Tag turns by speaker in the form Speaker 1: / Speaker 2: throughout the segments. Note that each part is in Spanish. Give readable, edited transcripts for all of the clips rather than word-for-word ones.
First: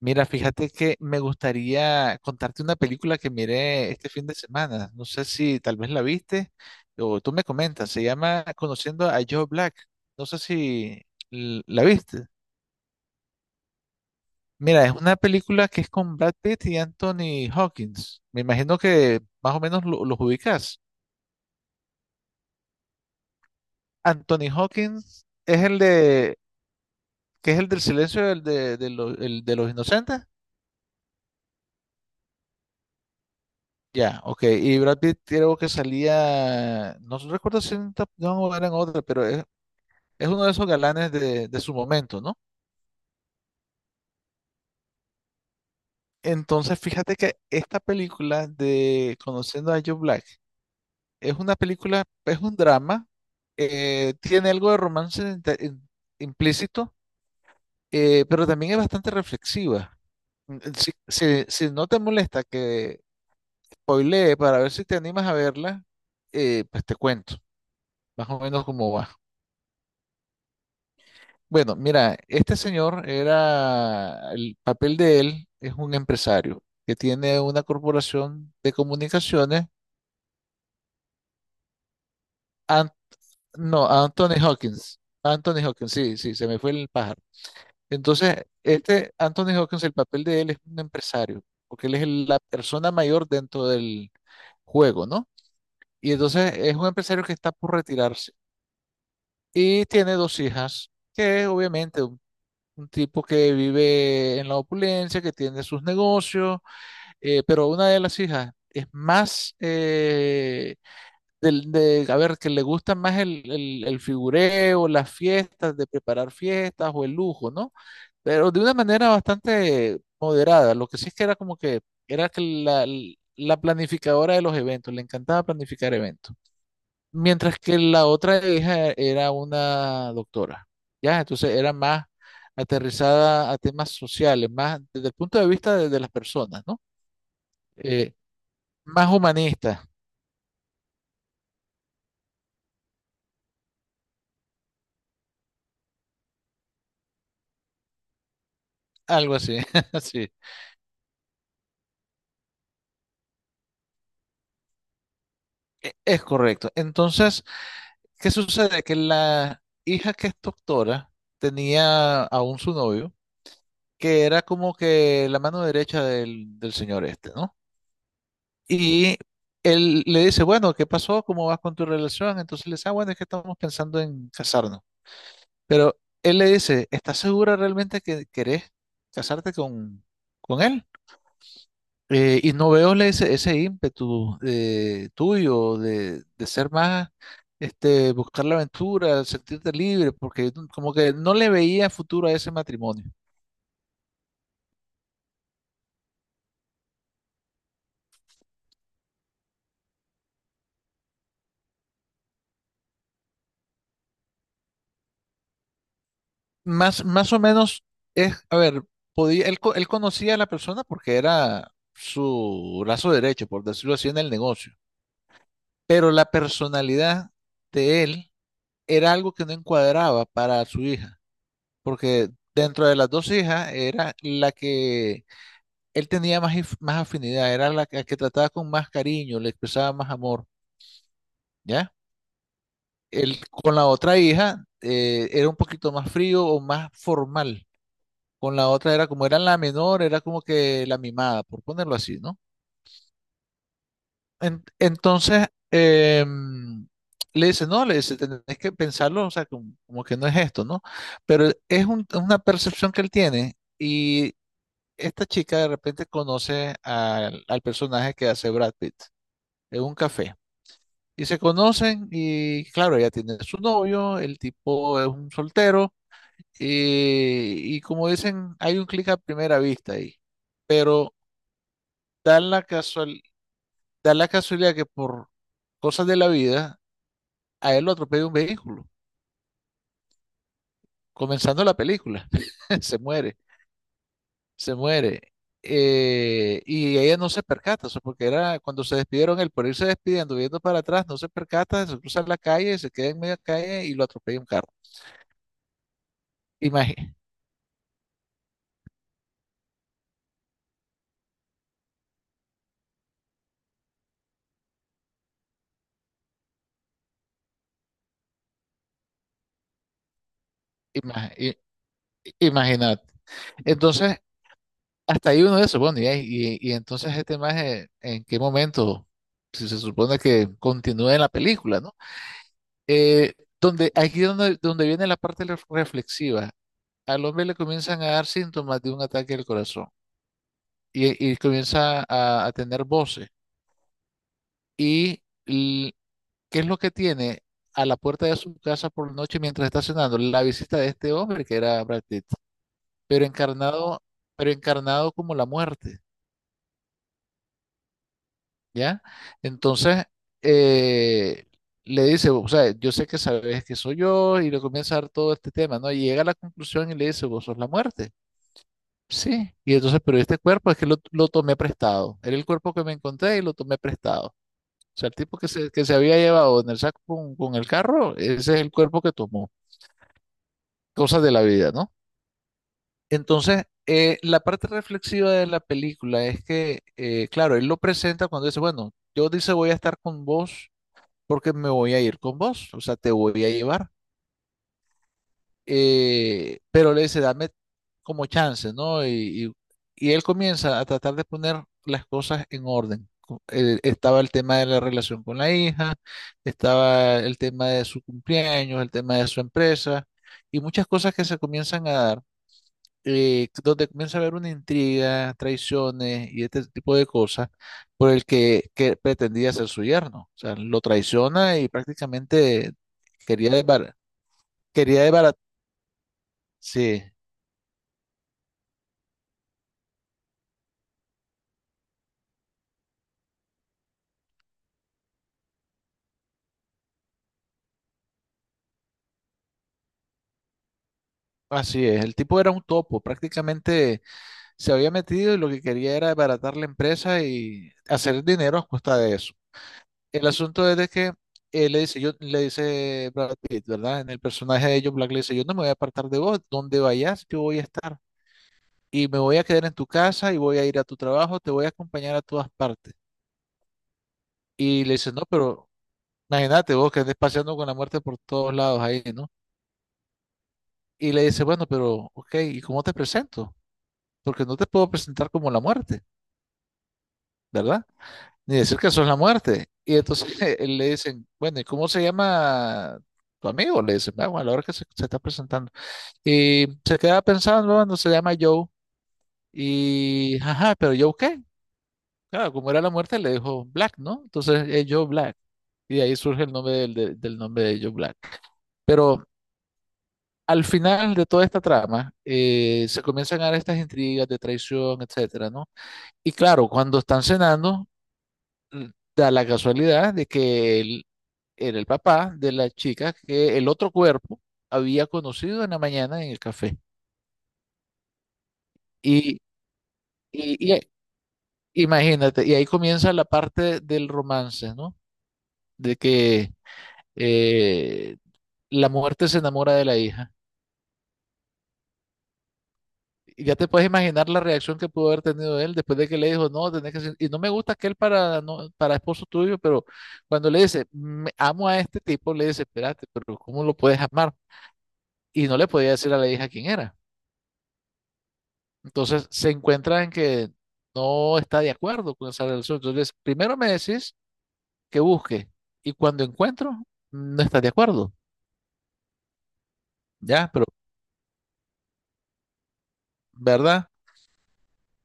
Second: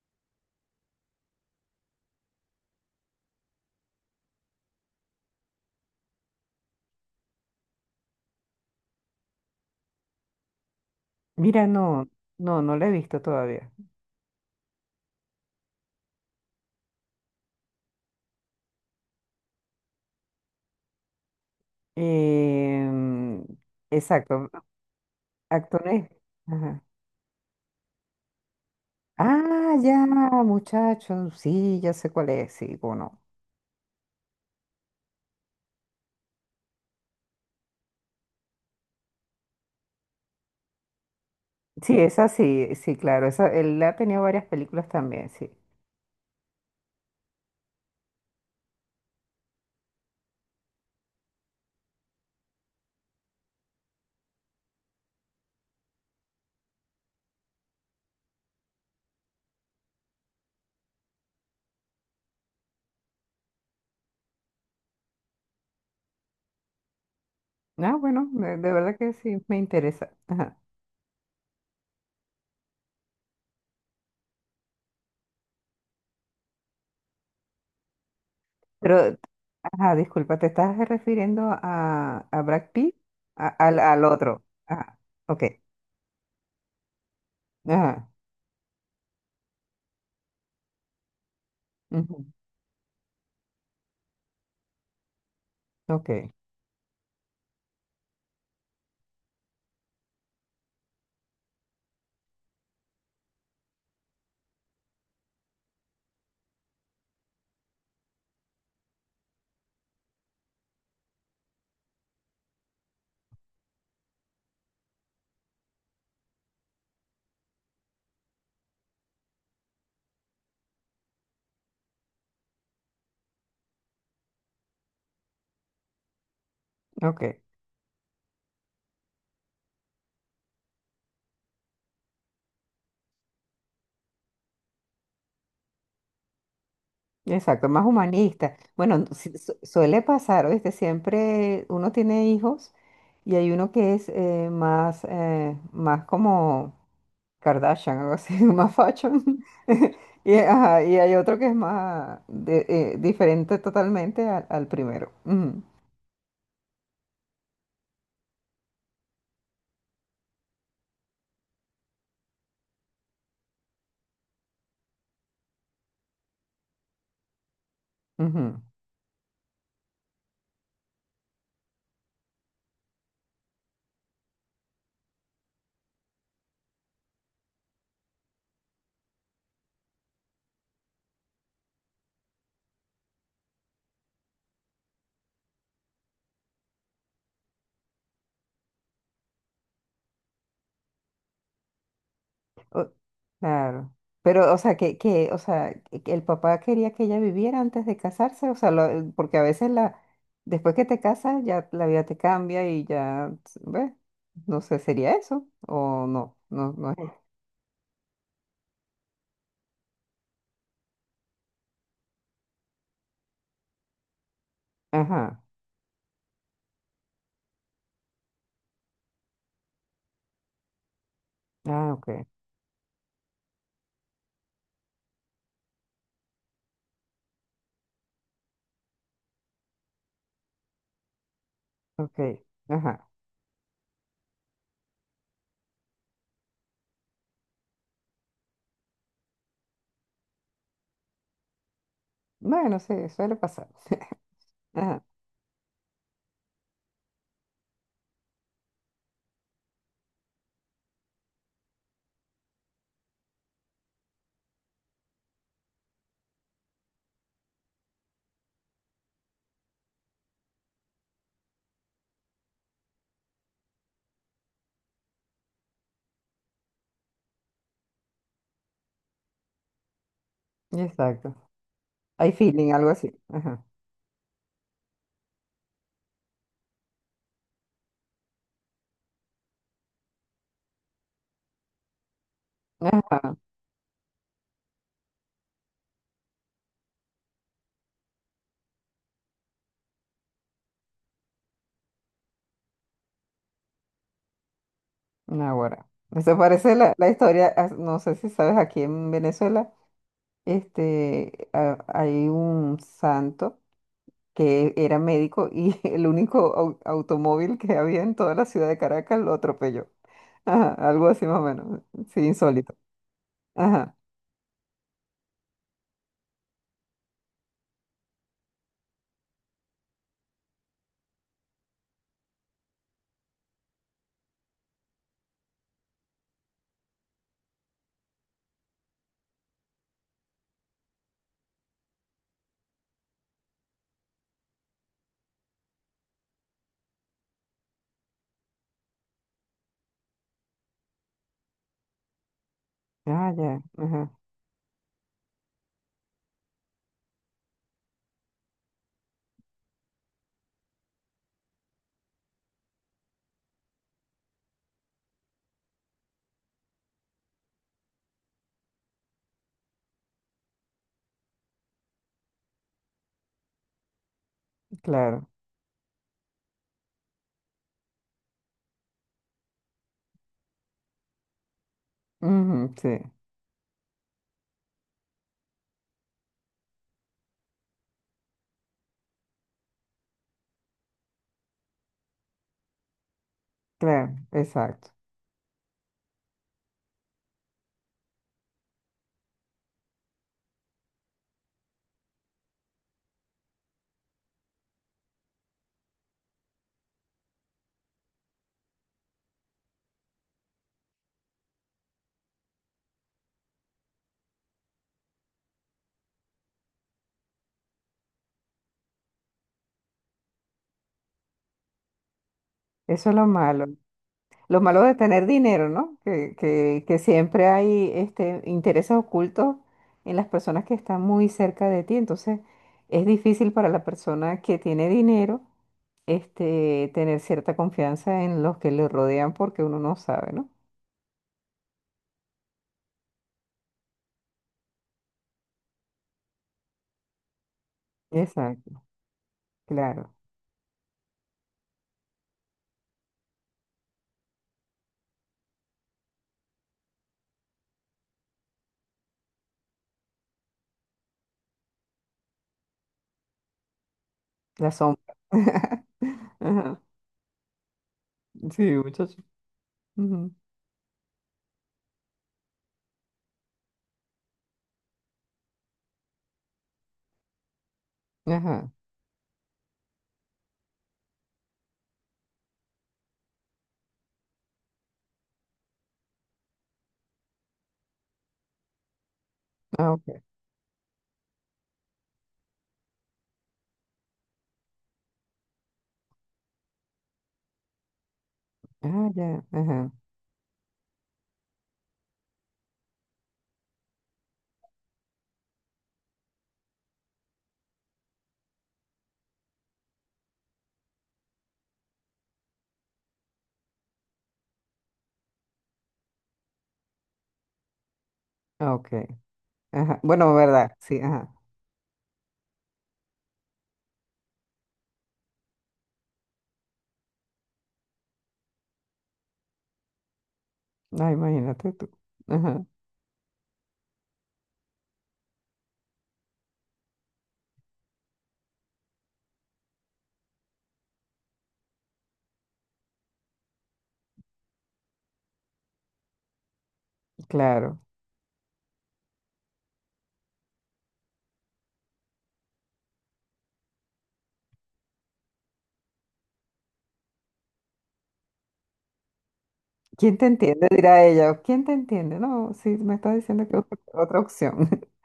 Speaker 1: Mira, fíjate que me gustaría contarte una película que miré este fin de semana. No sé si tal vez la viste o tú me comentas. Se llama Conociendo a Joe Black. No sé si
Speaker 2: Mira,
Speaker 1: la
Speaker 2: no,
Speaker 1: viste.
Speaker 2: no, no la he visto todavía.
Speaker 1: Mira, es una película que es con Brad Pitt y Anthony Hawkins. Me imagino que más o menos los ubicas.
Speaker 2: Em,
Speaker 1: Anthony
Speaker 2: exacto,
Speaker 1: Hawkins es el
Speaker 2: actores. Ajá.
Speaker 1: que es el del silencio el de los
Speaker 2: Ah, ya,
Speaker 1: inocentes.
Speaker 2: muchacho, sí, ya sé cuál es, sí, o no.
Speaker 1: Ya, ok. Y Brad Pitt creo que salía, no recuerdo si en Top Gun o era en otra, pero es uno de esos galanes de su
Speaker 2: Sí,
Speaker 1: momento,
Speaker 2: esa
Speaker 1: ¿no?
Speaker 2: sí, sí, claro, esa, él ha tenido varias películas también, sí.
Speaker 1: Entonces, fíjate que esta película de Conociendo a Joe Black es una es un drama, tiene algo de romance implícito, pero también es bastante reflexiva. Si no te molesta que spoilee para ver si te animas a verla, pues te cuento
Speaker 2: Ah, bueno,
Speaker 1: más o menos
Speaker 2: de
Speaker 1: cómo
Speaker 2: verdad
Speaker 1: va.
Speaker 2: que sí, me interesa. Ajá.
Speaker 1: Bueno, mira, este señor el papel de él es un empresario que tiene una corporación de
Speaker 2: Pero,
Speaker 1: comunicaciones.
Speaker 2: ajá, disculpa, ¿te estás refiriendo a Brad
Speaker 1: An-
Speaker 2: Pitt?
Speaker 1: no,
Speaker 2: Al
Speaker 1: Anthony
Speaker 2: otro. Ah,
Speaker 1: Hawkins,
Speaker 2: ok.
Speaker 1: Anthony Hawkins, sí, sí, se me fue el pájaro.
Speaker 2: Ajá.
Speaker 1: Entonces, este Anthony Hawkins, el papel de él es un empresario, porque él es
Speaker 2: Ujú.
Speaker 1: la persona mayor dentro del juego, ¿no? Y
Speaker 2: Ok,
Speaker 1: entonces es un empresario que está por retirarse y tiene dos hijas, que obviamente un tipo que vive en la opulencia, que tiene sus negocios. Pero una de las hijas es más a ver, que le gusta más el figureo, las fiestas, de preparar fiestas o el lujo, ¿no? Pero de una manera bastante moderada. Lo que sí es que era como que era la planificadora de los eventos, le encantaba planificar eventos.
Speaker 2: ok.
Speaker 1: Mientras que la otra hija era una doctora, ¿ya? Entonces era más aterrizada a temas sociales, más desde el punto de vista de las personas, ¿no?
Speaker 2: Exacto, más
Speaker 1: Eh,
Speaker 2: humanista. Bueno,
Speaker 1: más humanista,
Speaker 2: suele pasar, ¿viste? Siempre uno tiene hijos y hay uno que es más, más como Kardashian, algo así, más fashion.
Speaker 1: algo así, sí,
Speaker 2: Y, ajá, y hay otro que es más diferente totalmente al primero. Ujú,
Speaker 1: es correcto. Entonces, ¿qué sucede? Que la hija que es doctora tenía aún su novio, que era como que la mano derecha del señor este, ¿no?
Speaker 2: ujú.
Speaker 1: Y él le dice, bueno, ¿qué pasó? ¿Cómo vas con tu relación? Entonces le dice, ah, bueno, es que estamos pensando en casarnos. Pero él le dice, ¿estás segura realmente que querés casarte con él? Y no veo ese ímpetu tuyo de ser más, este, buscar la aventura, sentirte libre, porque como que no le veía futuro a ese
Speaker 2: O-
Speaker 1: matrimonio.
Speaker 2: claro. Pero, o sea, o sea, que el papá quería que ella viviera antes de casarse, o sea, porque a veces la, después que te casas, ya la vida te cambia y ya, ¿ves? No sé, ¿sería eso? O no, no, no
Speaker 1: Más,
Speaker 2: es.
Speaker 1: más o menos es, a ver, podía, él, él conocía a la persona porque era su brazo derecho, por decirlo así, en el negocio,
Speaker 2: Ajá.
Speaker 1: pero la personalidad de él era algo que no encuadraba para su hija,
Speaker 2: Ah, ok,
Speaker 1: porque dentro de las dos hijas era la que él tenía más afinidad, era la que trataba con más cariño, le expresaba más amor, ¿ya?
Speaker 2: ok. Ajá.
Speaker 1: Él con la otra hija era un poquito más frío o más formal. Con la otra era como era la menor, era como que la mimada, por ponerlo así, ¿no?
Speaker 2: Bueno, sí, suele pasar. Ajá.
Speaker 1: Entonces, le dice, no, le dice, tenés que pensarlo, o sea, como, como que no es esto, ¿no? Pero es una percepción que él tiene y esta chica de repente conoce al personaje que hace Brad Pitt en un café. Y se conocen y claro, ella tiene su novio, el tipo es un soltero y como dicen, hay un clic a primera vista ahí. Pero
Speaker 2: Exacto. Hay
Speaker 1: da la
Speaker 2: feeling, algo así.
Speaker 1: casual,
Speaker 2: Ajá.
Speaker 1: da la casualidad que por cosas de la vida a él lo atropella un vehículo, comenzando la película. Se
Speaker 2: Ajá.
Speaker 1: se muere. Y ella no se percata, o sea, porque era cuando se despidieron, él por irse despidiendo, viendo para atrás, no se percata, se cruza la calle, se queda en media calle y lo atropella un carro.
Speaker 2: Ahora. Eso parece la historia, ah, no sé si sabes, aquí en Venezuela. Este, hay un santo que era médico y el único automóvil que había en toda la ciudad de Caracas lo atropelló. Ajá, algo así más o
Speaker 1: Imagínate.
Speaker 2: menos. Sí, insólito.
Speaker 1: Imagínate.
Speaker 2: Ajá.
Speaker 1: Entonces, hasta ahí uno se supone, ya, y entonces este maje, ¿en qué momento? Si se supone que continúa en la película, ¿no? Eh, donde viene la parte reflexiva. Al hombre le comienzan a dar síntomas de un ataque al corazón y comienza a tener voces. ¿Y qué es lo que tiene a la puerta de su casa por la noche mientras está cenando? La visita de este hombre que era Brad Pitt, pero
Speaker 2: Ah, ya.
Speaker 1: encarnado,
Speaker 2: Ajá.
Speaker 1: pero encarnado como la muerte. ¿Ya? Entonces, eh, le dice, o sea, yo sé que sabes que soy yo, y le comienza a dar todo este tema, ¿no? Y llega a la conclusión y le dice, vos sos la muerte. Sí, y entonces, pero este cuerpo es que lo tomé prestado. Era el cuerpo que me encontré y lo tomé prestado. O sea, el
Speaker 2: Claro.
Speaker 1: tipo que se había llevado en el saco con el carro, ese es el cuerpo que tomó. Cosas de la vida, ¿no?
Speaker 2: Ujú, sí,
Speaker 1: Entonces, la parte reflexiva de la película es que, claro, él lo presenta cuando dice, bueno, yo dice voy a estar con vos porque me voy a ir con vos, o sea, te voy a llevar.
Speaker 2: claro, exacto.
Speaker 1: Pero le dice, dame como chance, ¿no? Y él comienza a tratar de poner las cosas en orden. Estaba el tema de la relación con la hija, estaba el tema de su cumpleaños, el tema de su empresa y muchas cosas que se comienzan a dar donde comienza a haber una intriga, traiciones y este tipo de cosas por que pretendía ser su yerno. O sea, lo traiciona y prácticamente
Speaker 2: Eso es lo
Speaker 1: quería
Speaker 2: malo.
Speaker 1: desbaratar.
Speaker 2: Lo malo de
Speaker 1: Quería
Speaker 2: tener
Speaker 1: desbarat-
Speaker 2: dinero, ¿no? Que
Speaker 1: Sí,
Speaker 2: siempre hay este, intereses ocultos en las personas que están muy cerca de ti. Entonces, es difícil para la persona que tiene dinero, este, tener cierta confianza en los que le rodean porque uno no sabe, ¿no?
Speaker 1: así es. El tipo era un topo. Prácticamente se había metido y lo que quería era desbaratar la empresa y hacer dinero a
Speaker 2: Exacto,
Speaker 1: costa de eso.
Speaker 2: claro.
Speaker 1: El asunto es de que él le dice, yo, le dice Brad Pitt, ¿verdad? En el personaje de John Black le dice, yo no me voy a apartar de vos, donde vayas, yo voy a estar. Y me voy a quedar en tu casa y voy a ir a tu trabajo, te voy a acompañar a todas partes.
Speaker 2: La
Speaker 1: Y le
Speaker 2: sombra.
Speaker 1: dice, no, pero imagínate
Speaker 2: Ajá.
Speaker 1: vos que andes paseando con la muerte por todos
Speaker 2: Sí,
Speaker 1: lados ahí,
Speaker 2: muchacho.
Speaker 1: ¿no?
Speaker 2: Ujú.
Speaker 1: Y le dice, bueno, pero, ok, ¿y cómo te presento? Porque no te puedo presentar como la muerte, ¿verdad? Ni
Speaker 2: Ajá.
Speaker 1: decir que sos la muerte. Y entonces él le dicen, bueno, ¿y cómo se llama tu amigo? Le dicen, ah, bueno, a la hora se está presentando. Y se queda pensando, bueno, se llama Joe.
Speaker 2: Ah, ok.
Speaker 1: Y, ajá, ¿pero Joe qué? Claro, como era la muerte, le dijo Black, ¿no? Entonces, es Joe Black. Y de ahí surge el nombre del nombre de Joe Black.
Speaker 2: Ah,
Speaker 1: Pero
Speaker 2: ya. Ajá.
Speaker 1: al final de toda esta trama, se comienzan a dar estas intrigas de traición, etcétera, ¿no? Y claro, cuando están cenando, mm, da la casualidad de que él era el papá de la chica que el otro cuerpo había conocido en la mañana en el café.
Speaker 2: Ah, ok.
Speaker 1: Y,
Speaker 2: Ajá. Bueno, verdad.
Speaker 1: y
Speaker 2: Sí, ajá.
Speaker 1: imagínate, y ahí comienza la parte del romance, ¿no? De que eh, la muerte se enamora de la hija.
Speaker 2: Ah, imagínate tú. Ajá.
Speaker 1: Y ya te puedes imaginar la reacción que pudo haber tenido él después de que le dijo, no, tenés que ser-. Y no me gusta aquel para, no, para esposo tuyo, pero cuando le dice, Me- amo a este tipo, le dice, espérate, pero ¿cómo lo puedes amar? Y no le podía decir a la hija quién era.
Speaker 2: Claro.
Speaker 1: Entonces se encuentra en que no está de acuerdo con esa relación. Entonces, primero me decís que busque y cuando encuentro, no estás de acuerdo,
Speaker 2: ¿Quién te
Speaker 1: ¿ya? Pero,
Speaker 2: entiende? Dirá ella. ¿Quién te entiende? No, sí, me está diciendo que busque
Speaker 1: ¿verdad?
Speaker 2: otra opción.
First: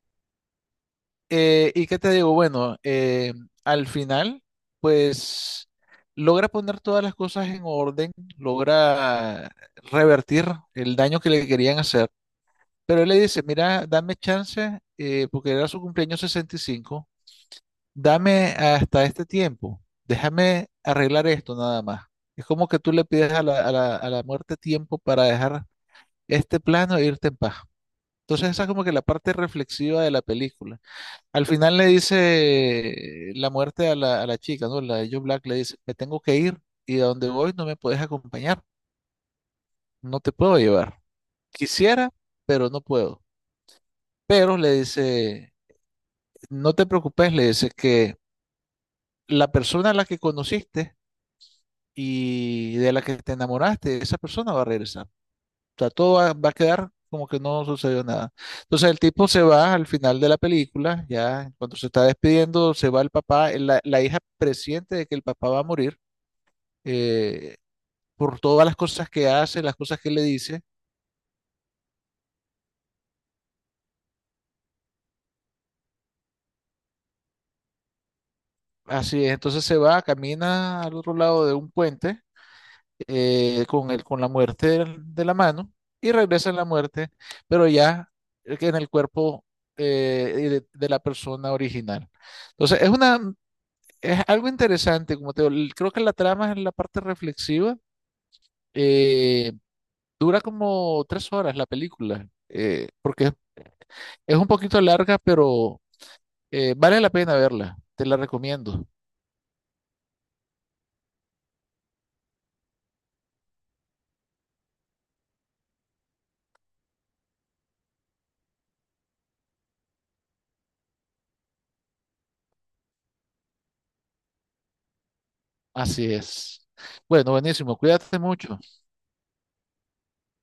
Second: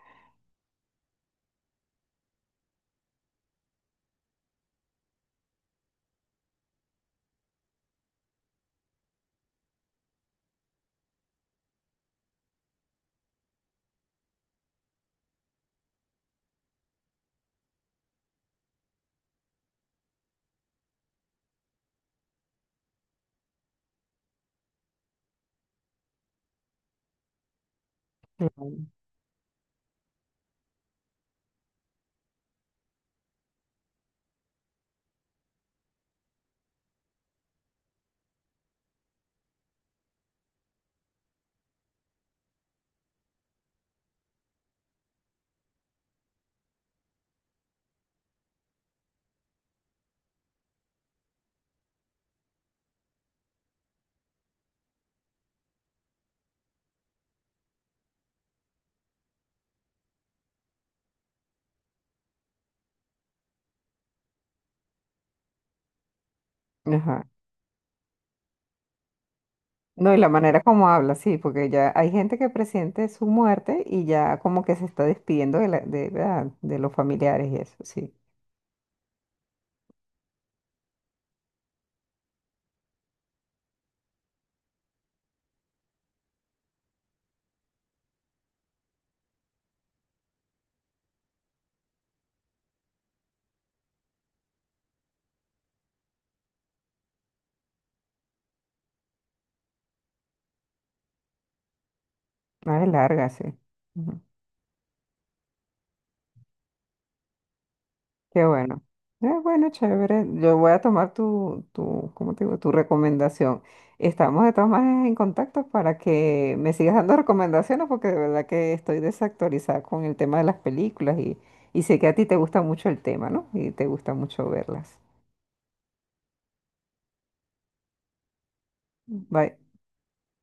Speaker 1: ¿Y qué te digo? Bueno, al final, pues logra poner todas las cosas en orden, logra revertir el daño que le querían hacer. Pero él le dice, mira, dame chance, porque era su cumpleaños 65, dame hasta este tiempo, déjame arreglar esto nada más. Es como que tú le pides a a la muerte tiempo para dejar este plano e irte en paz. Entonces esa es como
Speaker 2: Claro.
Speaker 1: que la parte reflexiva de la película al final le dice la muerte a a la chica, ¿no? La de Joe Black le dice, me tengo que ir y a donde voy no me puedes acompañar, no te puedo llevar. Quisiera, pero no puedo. Pero le dice, no te preocupes, le dice que la persona a la que conociste y de la que te enamoraste, esa persona va a regresar. O sea, todo va a quedar como que no sucedió nada. Entonces el tipo se va al final de la película, ya cuando se está despidiendo, se va el papá, la hija presiente de que el papá va a morir
Speaker 2: Ajá.
Speaker 1: eh, por todas las cosas que hace, las cosas que
Speaker 2: No, y
Speaker 1: le
Speaker 2: la manera
Speaker 1: dice.
Speaker 2: como habla, sí, porque ya hay gente que presiente su muerte y ya como que se está despidiendo de ¿verdad? De los familiares y eso, sí.
Speaker 1: Así es, entonces se va, camina al otro lado de un puente con la muerte de la mano y regresa en la muerte, pero ya que en el cuerpo de la persona original. Entonces es es algo interesante, como te digo, el- creo que la trama es la parte reflexiva. Eh, dura como 3 horas la película,
Speaker 2: Ah, es larga,
Speaker 1: porque
Speaker 2: sí. Ujú.
Speaker 1: es un poquito larga, pero eh, vale la pena verla, te la
Speaker 2: Qué bueno.
Speaker 1: recomiendo.
Speaker 2: Bueno, chévere. Yo voy a tomar tu, ¿cómo te digo? Tu recomendación. Estamos de todas maneras en contacto para que me sigas dando recomendaciones porque de verdad que estoy desactualizada con el tema de las películas y sé que a ti te gusta mucho el tema, ¿no? Y te gusta mucho verlas.
Speaker 1: Así es. Bueno, buenísimo, cuídate mucho.
Speaker 2: Bye.